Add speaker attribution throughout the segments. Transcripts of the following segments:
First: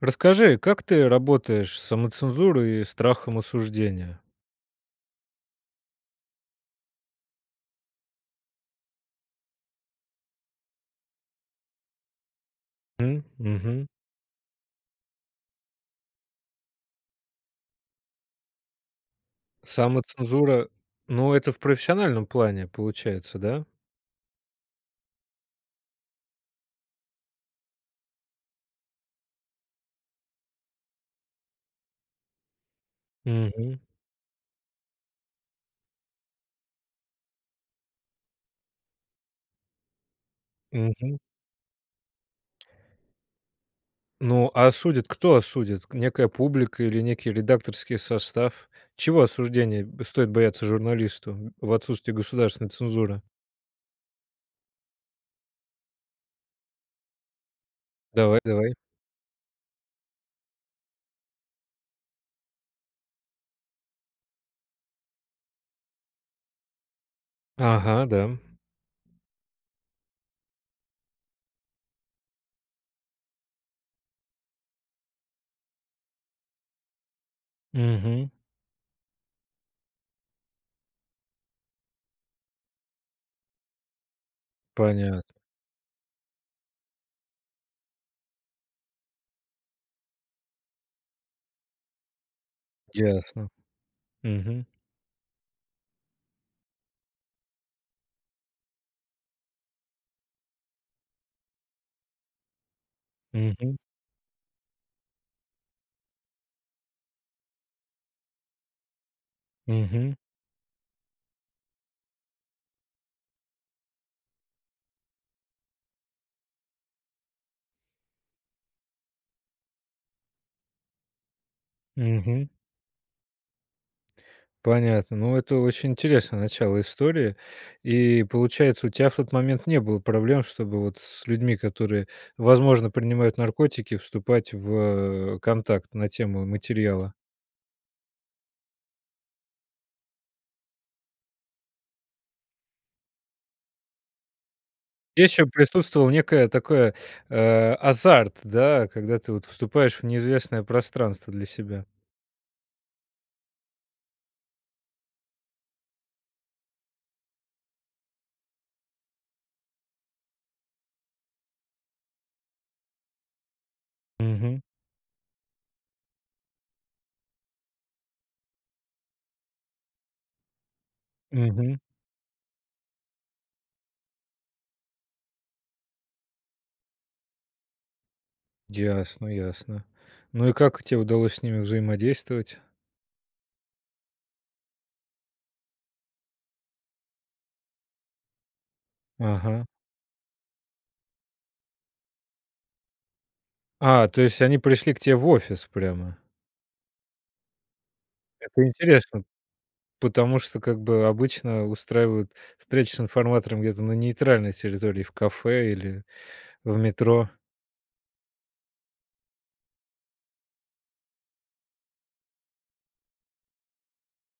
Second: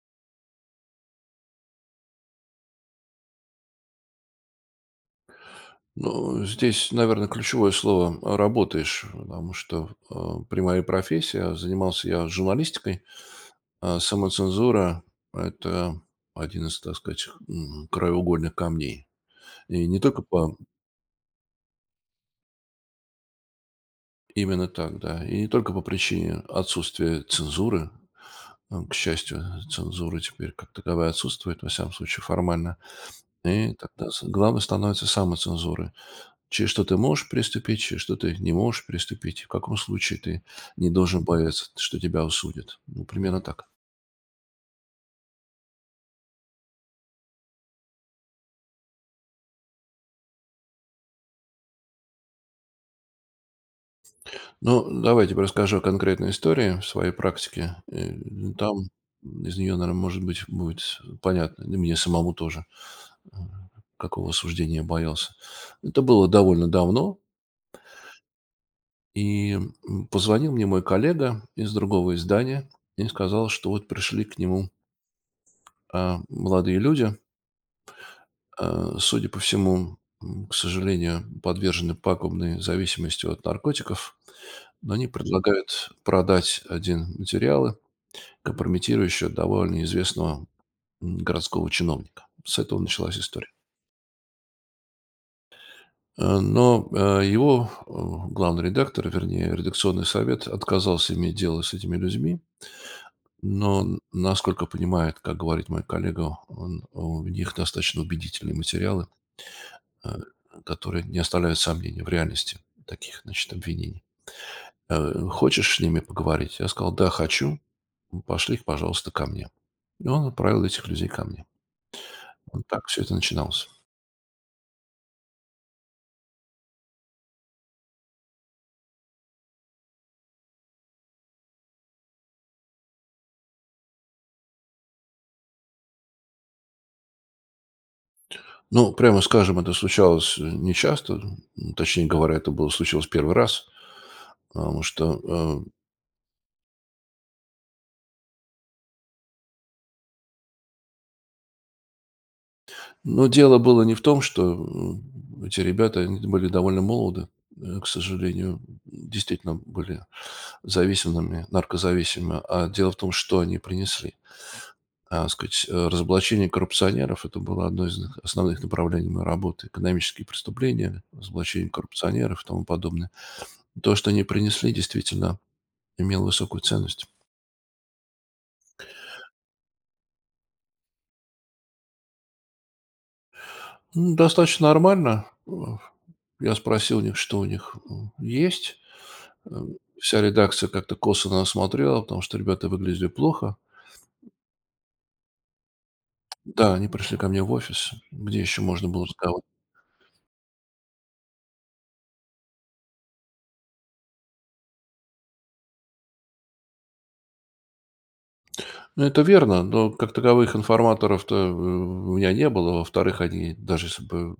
Speaker 1: Расскажи, как ты работаешь с самоцензурой и страхом осуждения?
Speaker 2: Ну, здесь, наверное, ключевое слово "работаешь", потому что, прямая профессия. Занимался я журналистикой,
Speaker 1: М, мгм.
Speaker 2: а самоцензура— это один из, так сказать, краеугольных камней. И не только по
Speaker 1: Самоцензура, ну, это в профессиональном плане получается, да?
Speaker 2: Именно так, да. И не только по причине отсутствия цензуры. А, к счастью, цензура теперь как таковая отсутствует, во всяком случае формально. И
Speaker 1: Мгм,
Speaker 2: тогда с главной становится самоцензура. Через что ты можешь приступить, через что ты не можешь приступить, в каком случае ты не
Speaker 1: мгм.
Speaker 2: должен бояться, что тебя осудят. Ну, примерно так.
Speaker 1: Ну, а осудит кто осудит? Некая публика или некий редакторский состав? Чего осуждения стоит бояться журналисту в отсутствии государственной цензуры?
Speaker 2: Ну, давайте расскажу о конкретной истории в своей практике.
Speaker 1: Давай,
Speaker 2: Ну,
Speaker 1: давай.
Speaker 2: там из нее, наверное, может быть, будет понятно, и мне самому тоже, э, какого осуждения я боялся. Это было довольно давно,
Speaker 1: Ага, да.
Speaker 2: и позвонил мне мой коллега из другого издания и сказал, что вот пришли к нему молодые люди,
Speaker 1: Мгм.
Speaker 2: судя по всему, к сожалению, подвержены пагубной зависимости от наркотиков, но они
Speaker 1: Понятно.
Speaker 2: предлагают продать один материалы, компрометирующие довольно известного городского чиновника. С этого началась история.
Speaker 1: Ясно. Мгм,
Speaker 2: Э, Но э, его э, Главный редактор, вернее, редакционный совет отказался иметь дело с этими людьми,
Speaker 1: мгм,
Speaker 2: но, насколько понимает, как говорит мой коллега, он, у них достаточно убедительные материалы, э,
Speaker 1: мгм,
Speaker 2: которые не оставляют сомнений в реальности таких, значит, обвинений. Хочешь с ними поговорить? Я сказал, да, хочу. Пошли их, пожалуйста, ко мне. И он отправил этих людей ко мне.
Speaker 1: мгм.
Speaker 2: Вот так все это начиналось.
Speaker 1: Понятно. Ну, это очень интересное начало истории. И получается, у тебя в тот момент не было проблем, чтобы вот с людьми, которые, возможно, принимают наркотики, вступать в, контакт на тему материала.
Speaker 2: Ну, прямо скажем, это случалось нечасто. Точнее говоря, это было случилось первый раз. Потому что,
Speaker 1: Еще
Speaker 2: э,
Speaker 1: присутствовал некое такое, азарт, да, когда ты вот вступаешь в неизвестное пространство для себя.
Speaker 2: ну, дело было не в том, что эти ребята, они были довольно молоды, к сожалению, действительно были зависимыми, наркозависимыми. А дело в том, что они принесли.
Speaker 1: Угу,
Speaker 2: Сказать, разоблачение коррупционеров — это было одно из их основных направлений моей работы. Экономические преступления, разоблачение
Speaker 1: угу.
Speaker 2: коррупционеров и тому подобное. То, что они принесли, действительно имело высокую ценность.
Speaker 1: Ясно, ясно. Ну и как тебе удалось с ними взаимодействовать?
Speaker 2: Ну, достаточно нормально. Я спросил у них, что у них есть. Э,
Speaker 1: Ага.
Speaker 2: Вся редакция как-то косо на нас смотрела, потому что ребята выглядели плохо.
Speaker 1: А, то есть они пришли к тебе в офис прямо.
Speaker 2: Да, они пришли ко мне в офис, где еще
Speaker 1: Это
Speaker 2: можно было
Speaker 1: интересно.
Speaker 2: разговаривать.
Speaker 1: Потому что как бы обычно устраивают встречи с информатором где-то на нейтральной территории, в кафе или в метро.
Speaker 2: Ну, это верно, но как таковых информаторов-то, у меня не было. Во-вторых, они, даже если бы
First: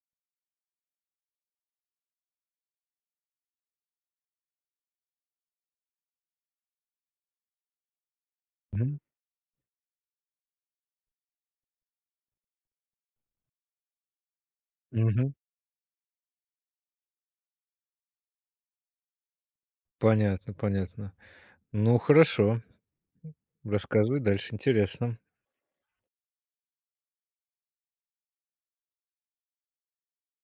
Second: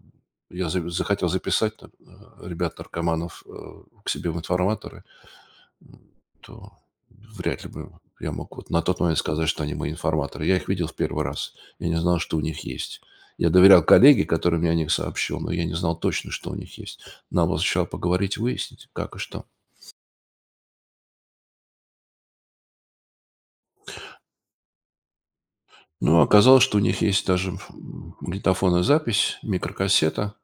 Speaker 2: я за захотел записать там, ребят-наркоманов, к себе в информаторы, м, то вряд ли бы я мог вот на
Speaker 1: Мгм.
Speaker 2: тот момент сказать, что они мои информаторы. Я их видел в первый раз. Я не знал, что у них есть. Я доверял коллеге, который мне о них
Speaker 1: Мгм.
Speaker 2: сообщил, но я не знал точно, что у них есть. Нам было сначала поговорить, выяснить, как и что.
Speaker 1: Понятно, понятно. Ну, хорошо. Рассказывай дальше, интересно.
Speaker 2: Ну, оказалось, что у них есть даже, магнитофонная запись, микрокассета,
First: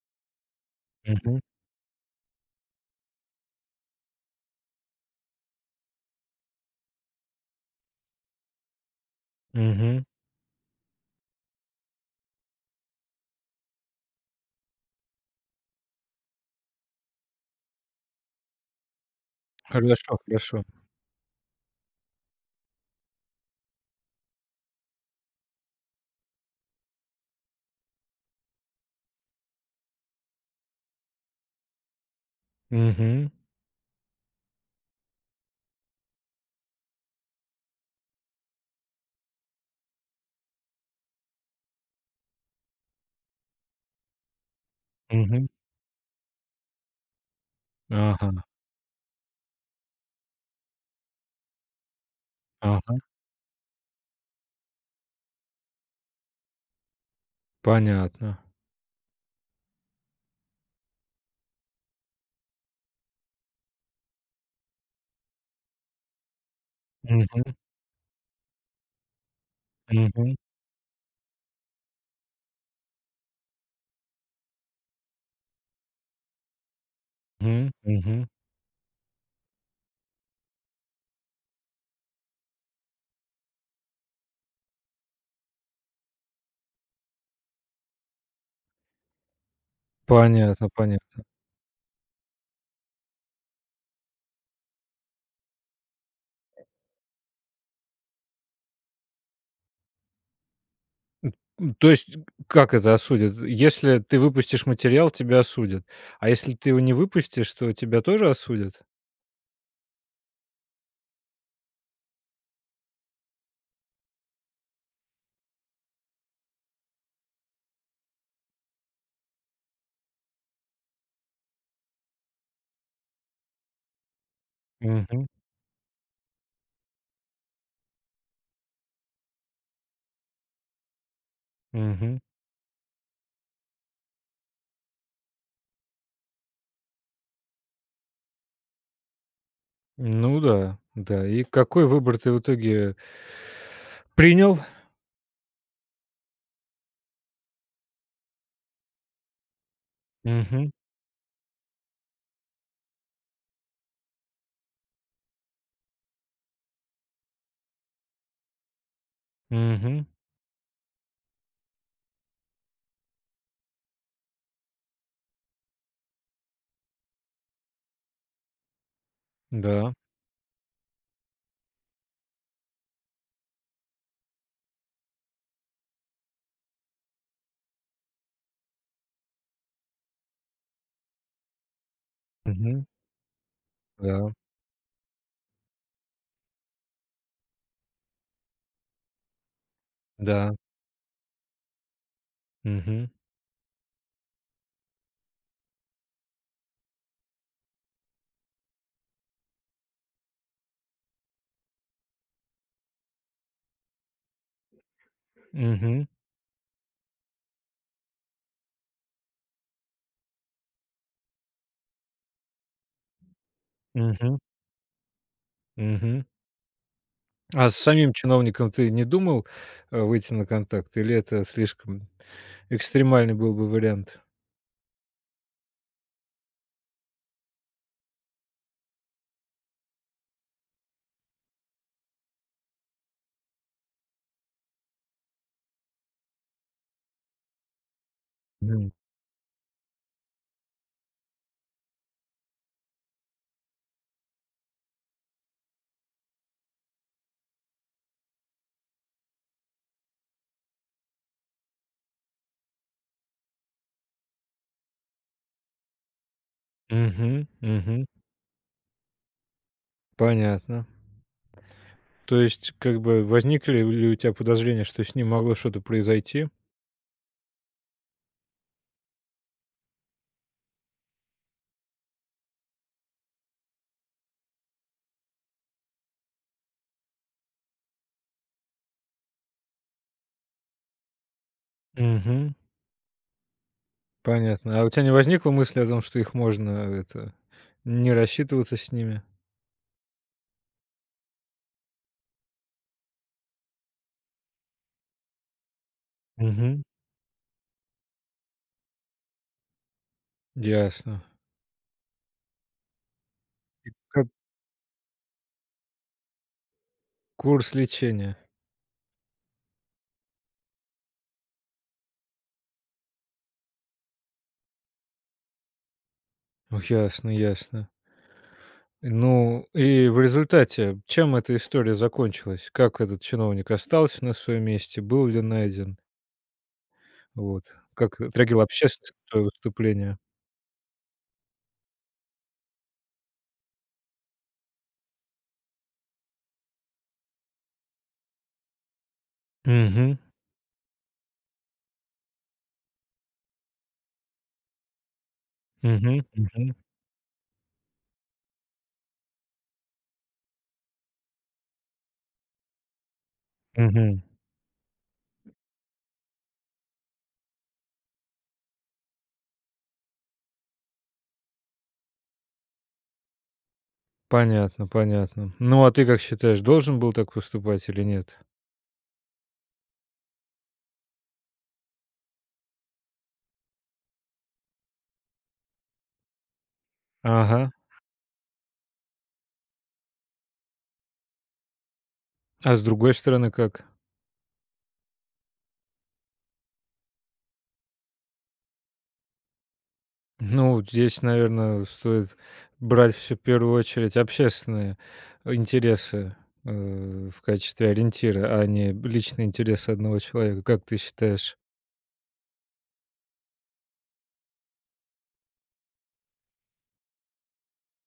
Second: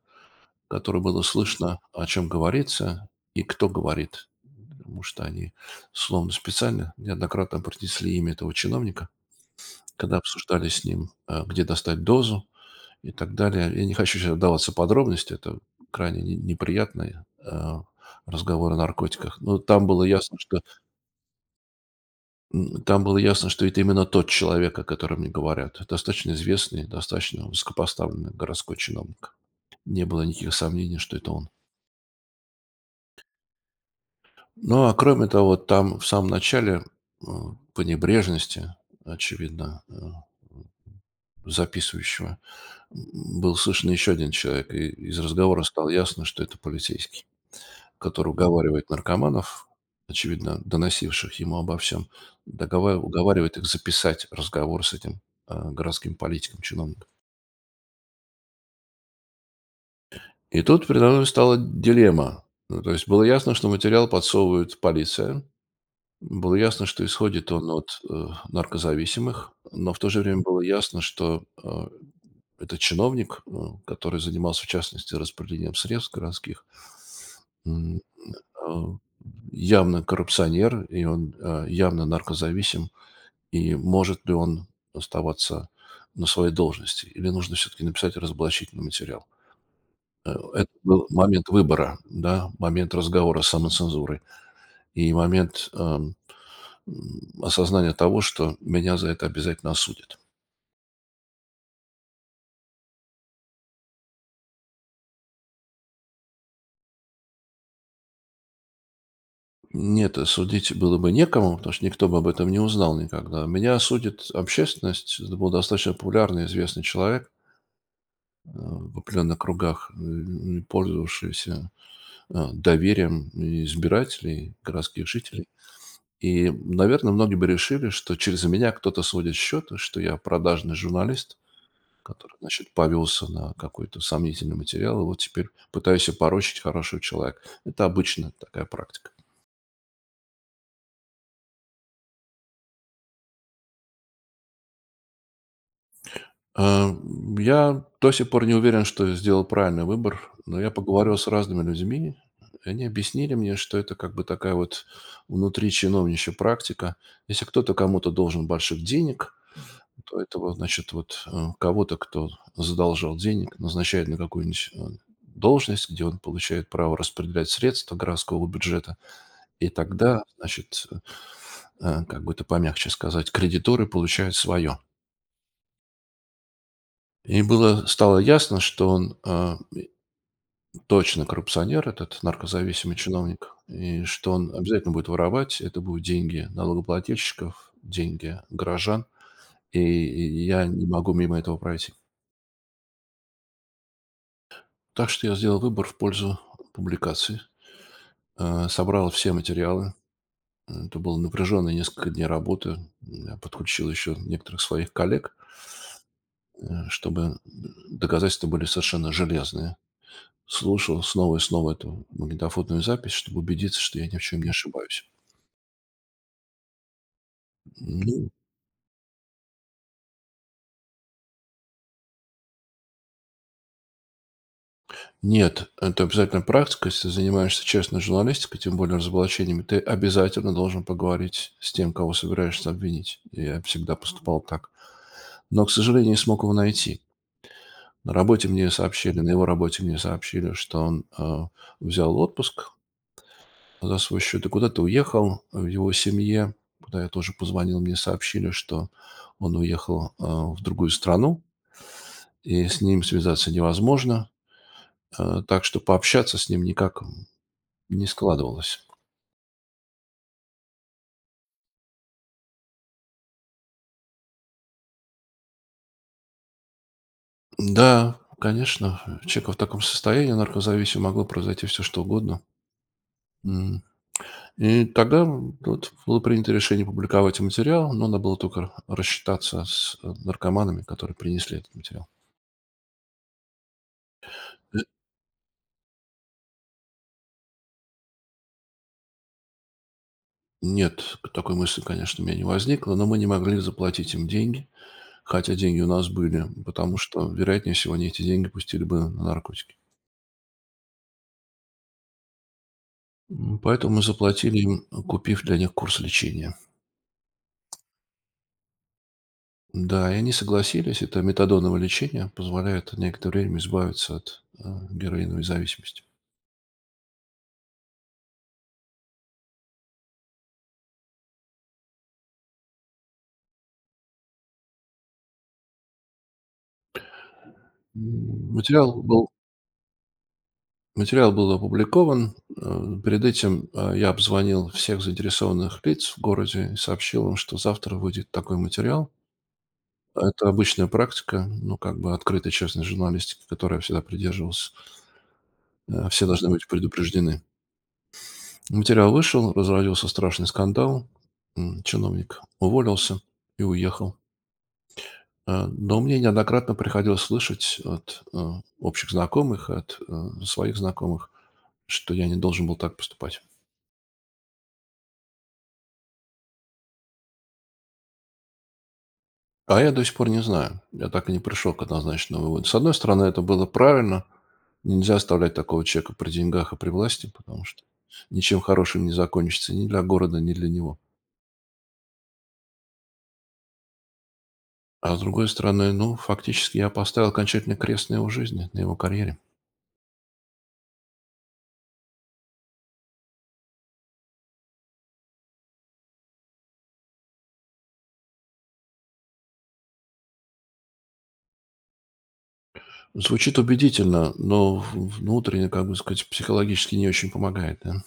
Speaker 2: которой было
Speaker 1: Мгм.
Speaker 2: слышно, о чем говорится и кто говорит, потому что они словно специально неоднократно произнесли имя этого чиновника,
Speaker 1: Мгм.
Speaker 2: когда обсуждали с ним, где достать дозу и так далее. Я не хочу сейчас вдаваться в подробности, это крайне неприятные разговоры о наркотиках.
Speaker 1: Хорошо, хорошо.
Speaker 2: Там было ясно, что это именно тот человек, о котором мне говорят. Достаточно известный, достаточно высокопоставленный городской чиновник. Не было никаких сомнений, что это он.
Speaker 1: Мгм.
Speaker 2: Ну, а кроме того, там в самом начале, э, по небрежности, очевидно, записывающего, был слышен еще один человек, и из
Speaker 1: Мгм.
Speaker 2: разговора стало ясно, что это полицейский, который
Speaker 1: Ага,
Speaker 2: уговаривает наркоманов, очевидно, доносивших ему обо всем,
Speaker 1: ага.
Speaker 2: уговаривает их записать разговор с этим городским политиком, чиновником.
Speaker 1: Понятно.
Speaker 2: И тут передо мной стала дилемма. Ну, то есть было ясно, что материал подсовывает полиция, было ясно, что исходит
Speaker 1: Мгм.
Speaker 2: он от, наркозависимых, но в то же
Speaker 1: Мгм.
Speaker 2: время было ясно, что, это чиновник, который занимался, в частности, распределением средств городских,
Speaker 1: Мгм.
Speaker 2: м,
Speaker 1: Мгм.
Speaker 2: а, явно коррупционер, и он, явно наркозависим. И может ли он оставаться на своей должности, или нужно все-таки написать разоблачительный материал?
Speaker 1: Понятно,
Speaker 2: Это был
Speaker 1: понятно.
Speaker 2: момент выбора, да, момент разговора с самоцензурой и момент, м, осознание того, что меня за это обязательно осудят.
Speaker 1: М, то есть, как это осудят? Если ты выпустишь материал, тебя осудят. А если ты его не выпустишь, то тебя тоже осудят?
Speaker 2: Нет, судить было бы некому, потому что никто бы об этом не узнал никогда. Меня осудит общественность. Это был достаточно популярный, известный человек в определенных кругах, пользовавшийся доверием и избирателей, городских
Speaker 1: Мгм,
Speaker 2: жителей. И, наверное, многие бы решили, что через меня кто-то сводит счеты, что я продажный журналист,
Speaker 1: мгм.
Speaker 2: который, значит, повелся на какой-то сомнительный материал, и вот теперь пытаюсь опорочить хорошего человека. Это обычно такая практика.
Speaker 1: Ну да, да. И какой выбор ты в итоге принял?
Speaker 2: А, Я до сих пор не уверен, что сделал правильный выбор, но
Speaker 1: Мгм,
Speaker 2: я поговорил с разными людьми, и они объяснили мне, что это как бы такая вот внутри чиновничья практика. Если кто-то кому-то должен больших денег,
Speaker 1: мгм.
Speaker 2: то этого, значит, вот кого-то, кто задолжал денег, назначает на какую-нибудь должность, где он получает право распределять средства городского бюджета. И
Speaker 1: Да.
Speaker 2: тогда, значит, как бы это помягче сказать, кредиторы получают свое. Стало ясно, что он точно коррупционер, этот
Speaker 1: Мгм.
Speaker 2: наркозависимый чиновник, и
Speaker 1: Да,
Speaker 2: что он обязательно будет воровать. Это будут деньги налогоплательщиков, деньги горожан. И
Speaker 1: да.
Speaker 2: я не могу мимо этого пройти.
Speaker 1: Мгм,
Speaker 2: Так что я сделал выбор в пользу публикации. Собрал все материалы. Это было напряженные несколько дней работы. Я подключил еще некоторых своих коллег,
Speaker 1: мгм,
Speaker 2: чтобы доказательства были совершенно железные. Слушал снова и снова эту магнитофонную запись, чтобы убедиться, что я ни в
Speaker 1: мгм,
Speaker 2: чем не ошибаюсь.
Speaker 1: мгм. А с самим
Speaker 2: Ну,
Speaker 1: чиновником ты не думал, выйти на контакт или это слишком экстремальный был бы вариант?
Speaker 2: нет, это обязательно практика. Если ты занимаешься честной журналистикой, тем более разоблачениями, ты обязательно должен поговорить с тем, кого собираешься обвинить. Я всегда поступал так. Но, к сожалению, не смог его найти.
Speaker 1: Мгм.
Speaker 2: На его работе мне сообщили, что он взял отпуск за свой счет и куда-то уехал. В его семье, куда я тоже позвонил, мне сообщили, что он уехал в другую страну, и с ним связаться невозможно. Так что пообщаться с ним никак
Speaker 1: Мгм, мгм.
Speaker 2: не складывалось.
Speaker 1: Понятно. То есть, как бы, возникли ли у тебя подозрения, что с ним могло что-то произойти?
Speaker 2: Да, конечно, у человека в таком состоянии наркозависимого могло произойти все что угодно. М. И тогда вот было принято решение публиковать материал, но надо было только рассчитаться с наркоманами, которые принесли этот материал.
Speaker 1: Мгм. Понятно. А у тебя не возникло мысли о том, что их можно, это, не рассчитываться с ними?
Speaker 2: Нет, к такой мысли, конечно, у меня не возникло, но мы не могли заплатить им деньги, хотя деньги у нас были,
Speaker 1: Мгм.
Speaker 2: потому что, вероятнее всего, они эти деньги пустили бы на наркотики.
Speaker 1: Ясно.
Speaker 2: Поэтому мы
Speaker 1: Как
Speaker 2: заплатили им, купив для них курс лечения.
Speaker 1: курс лечения.
Speaker 2: Да, и они согласились. Это метадоновое лечение позволяет на некоторое время избавиться от героиновой зависимости.
Speaker 1: Ну, ясно, ясно. Ну, и в результате чем эта история закончилась? Как этот чиновник остался на своем месте? Был ли найден? Вот. Как
Speaker 2: М,
Speaker 1: отреагировала
Speaker 2: Материал
Speaker 1: общественность
Speaker 2: был,
Speaker 1: на твое выступление?
Speaker 2: Материал был опубликован. Перед этим я обзвонил всех заинтересованных лиц в городе и сообщил им, что завтра выйдет такой материал.
Speaker 1: Мгм.
Speaker 2: Это обычная практика, ну, как бы открытой, честной журналистики, которой я всегда придерживался.
Speaker 1: Мгм.
Speaker 2: Все должны быть
Speaker 1: Мгм.
Speaker 2: предупреждены. Материал вышел, разразился страшный скандал. Чиновник уволился и уехал. Но мне неоднократно приходилось слышать от общих знакомых, от своих знакомых, что я не должен был так поступать.
Speaker 1: Понятно, понятно. Ну, а ты как считаешь, должен был так поступать или нет?
Speaker 2: А я до сих пор не знаю. Я так и не пришел к однозначному выводу. С одной стороны, это было правильно. Нельзя оставлять такого человека при деньгах и при власти, потому
Speaker 1: Ага.
Speaker 2: что ничем хорошим не закончится ни для города, ни для него.
Speaker 1: А с другой стороны, как?
Speaker 2: А с другой стороны, ну, фактически я поставил окончательный крест на его жизни, на его карьере.
Speaker 1: Ну, здесь, наверное, стоит брать все в первую очередь общественные интересы, в качестве ориентира, а не личные интересы одного человека. Как ты считаешь?
Speaker 2: Звучит убедительно, но внутренне, как бы сказать, психологически не очень помогает, да?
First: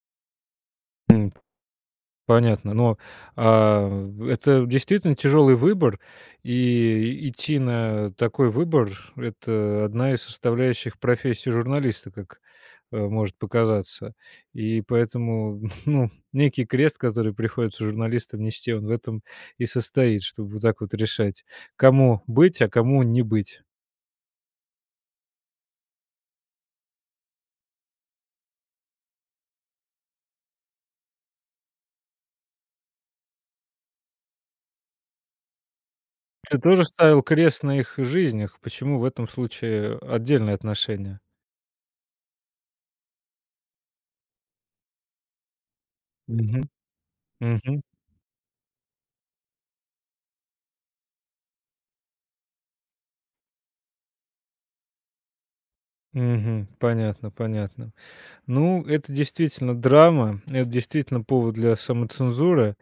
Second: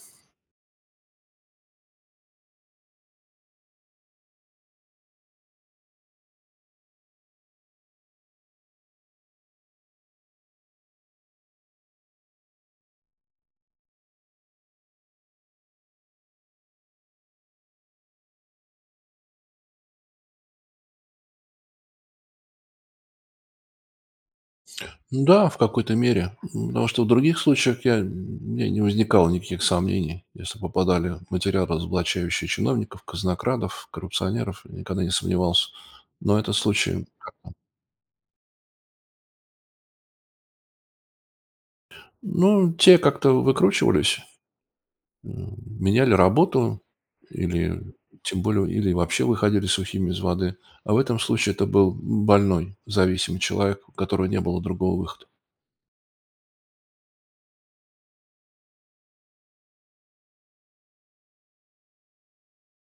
Speaker 1: Понятно. Но, это действительно тяжелый выбор, и идти на такой выбор — это одна из составляющих профессии журналиста, как, может показаться. И поэтому, ну, некий крест, который приходится журналистам нести, он в этом и состоит, чтобы вот так вот решать, кому быть, а кому не быть.
Speaker 2: Ну да, в какой-то мере. Потому что в других случаях я, у меня не возникало никаких сомнений, если попадали материалы, разоблачающие чиновников, казнокрадов, коррупционеров, я никогда не сомневался. Но этот
Speaker 1: Ты тоже
Speaker 2: случай…
Speaker 1: ставил крест на их жизнях. Почему в этом случае отдельное отношение?
Speaker 2: Ну, те как-то выкручивались, меняли
Speaker 1: Мгм.
Speaker 2: работу
Speaker 1: Мгм.
Speaker 2: или, тем более, или вообще выходили сухими из воды. А в этом случае это был больной, зависимый человек, у которого не было другого выхода.
Speaker 1: Мгм. Понятно, понятно. Ну, это действительно драма, это действительно повод для самоцензуры.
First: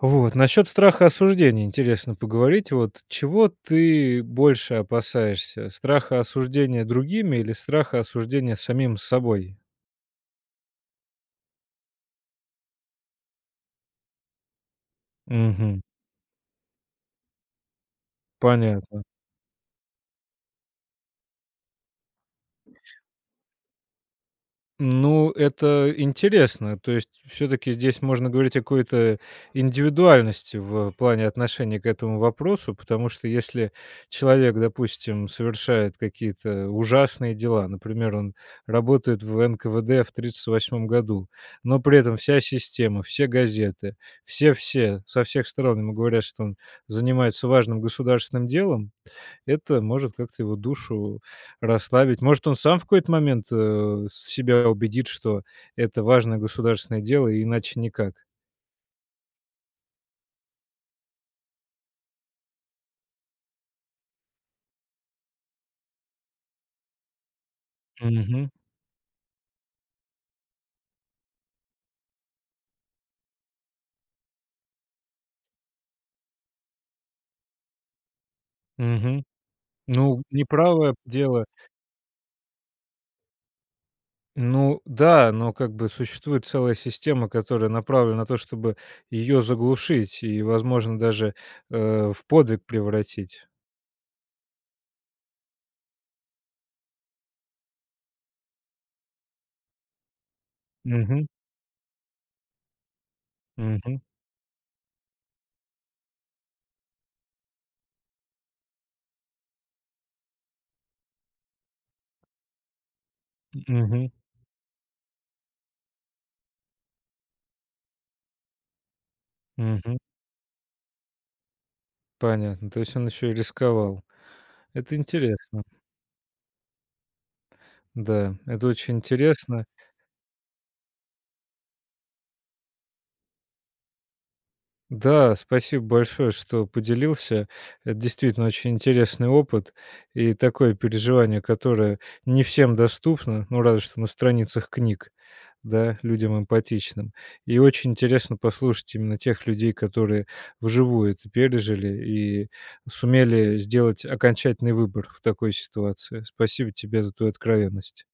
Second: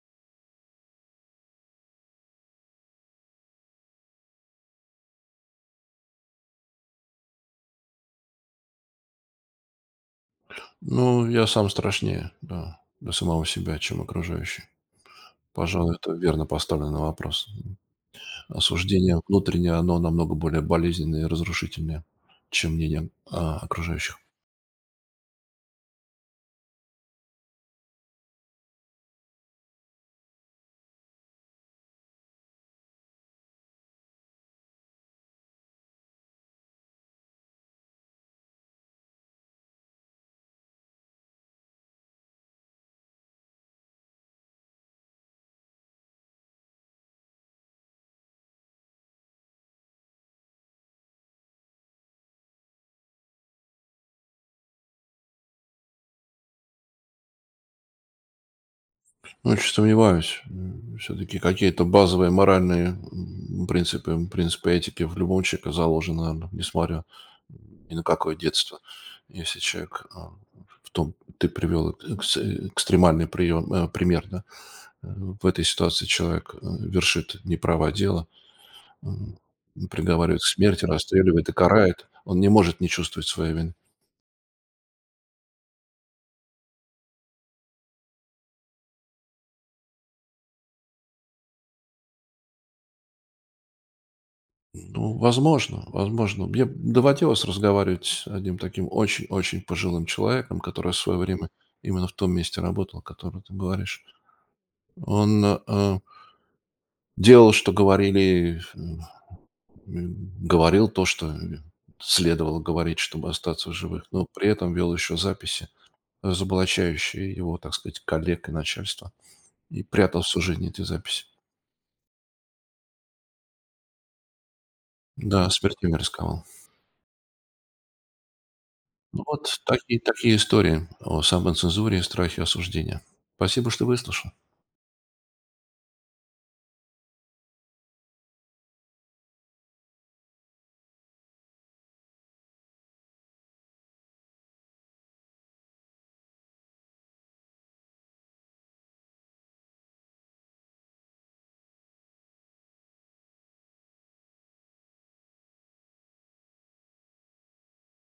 Speaker 1: Вот. Насчет страха осуждения интересно поговорить. Вот чего ты больше опасаешься? Страха осуждения другими или страха осуждения самим собой?
Speaker 2: Ну, я сам страшнее, да, для самого себя, чем окружающий.
Speaker 1: Мгм.
Speaker 2: Пожалуй, это верно поставленный вопрос.
Speaker 1: Понятно.
Speaker 2: Осуждение внутреннее, оно намного более болезненное и разрушительное, чем мнение окружающих.
Speaker 1: Ну, это интересно. То есть все таки здесь можно говорить о какой-то индивидуальности в плане отношения к этому вопросу, потому что если человек, допустим, совершает какие-то ужасные дела, например, он работает в НКВД в 38-м году, но при этом вся система, все газеты, все-все со всех сторон ему говорят, что он занимается важным государственным делом, это может как-то его душу расслабить. Может, он сам в какой-то момент, себя убедит, что это важное государственное дело, и иначе никак.
Speaker 2: Ну, чуть сомневаюсь. Все-таки какие-то базовые моральные принципы, принципы этики в любом человеке заложены, наверно, несмотря ни на какое
Speaker 1: Мгм,
Speaker 2: детство. Если человек в том, ты привел экстремальный пример, да, э, в этой ситуации человек вершит неправое дело.
Speaker 1: мгм.
Speaker 2: Мгм.
Speaker 1: Ну,
Speaker 2: Приговаривает к смерти,
Speaker 1: неправое дело.
Speaker 2: расстреливает и карает. Он не может не чувствовать своей вины.
Speaker 1: Ну да, но как бы существует целая система, которая направлена на то, чтобы ее заглушить и, возможно, даже, в подвиг превратить.
Speaker 2: Ну, возможно, возможно. Мне доводилось разговаривать с одним таким очень-очень пожилым человеком, который в свое
Speaker 1: Мгм,
Speaker 2: время именно в том месте работал, о котором ты
Speaker 1: мгм,
Speaker 2: говоришь. Он делал, что говорили, говорил то, что следовало говорить, чтобы остаться в живых,
Speaker 1: мгм,
Speaker 2: но при этом вел еще записи, разоблачающие его, так сказать, коллег и начальство, и
Speaker 1: мгм.
Speaker 2: прятал всю жизнь эти записи.
Speaker 1: Понятно. То есть он еще и рисковал. Это
Speaker 2: Да,
Speaker 1: интересно.
Speaker 2: смертельно рисковал.
Speaker 1: Да, это очень
Speaker 2: Ну, вот
Speaker 1: интересно.
Speaker 2: такие, такие истории о самоцензуре и страхе осуждения. Спасибо, что выслушал.
Speaker 1: Да, спасибо большое, что поделился. Это действительно очень интересный опыт и такое переживание, которое не всем доступно, ну, разве что на страницах книг, да, людям эмпатичным. И очень интересно послушать именно тех людей, которые вживую это пережили и сумели сделать окончательный выбор в такой ситуации. Спасибо тебе за твою откровенность.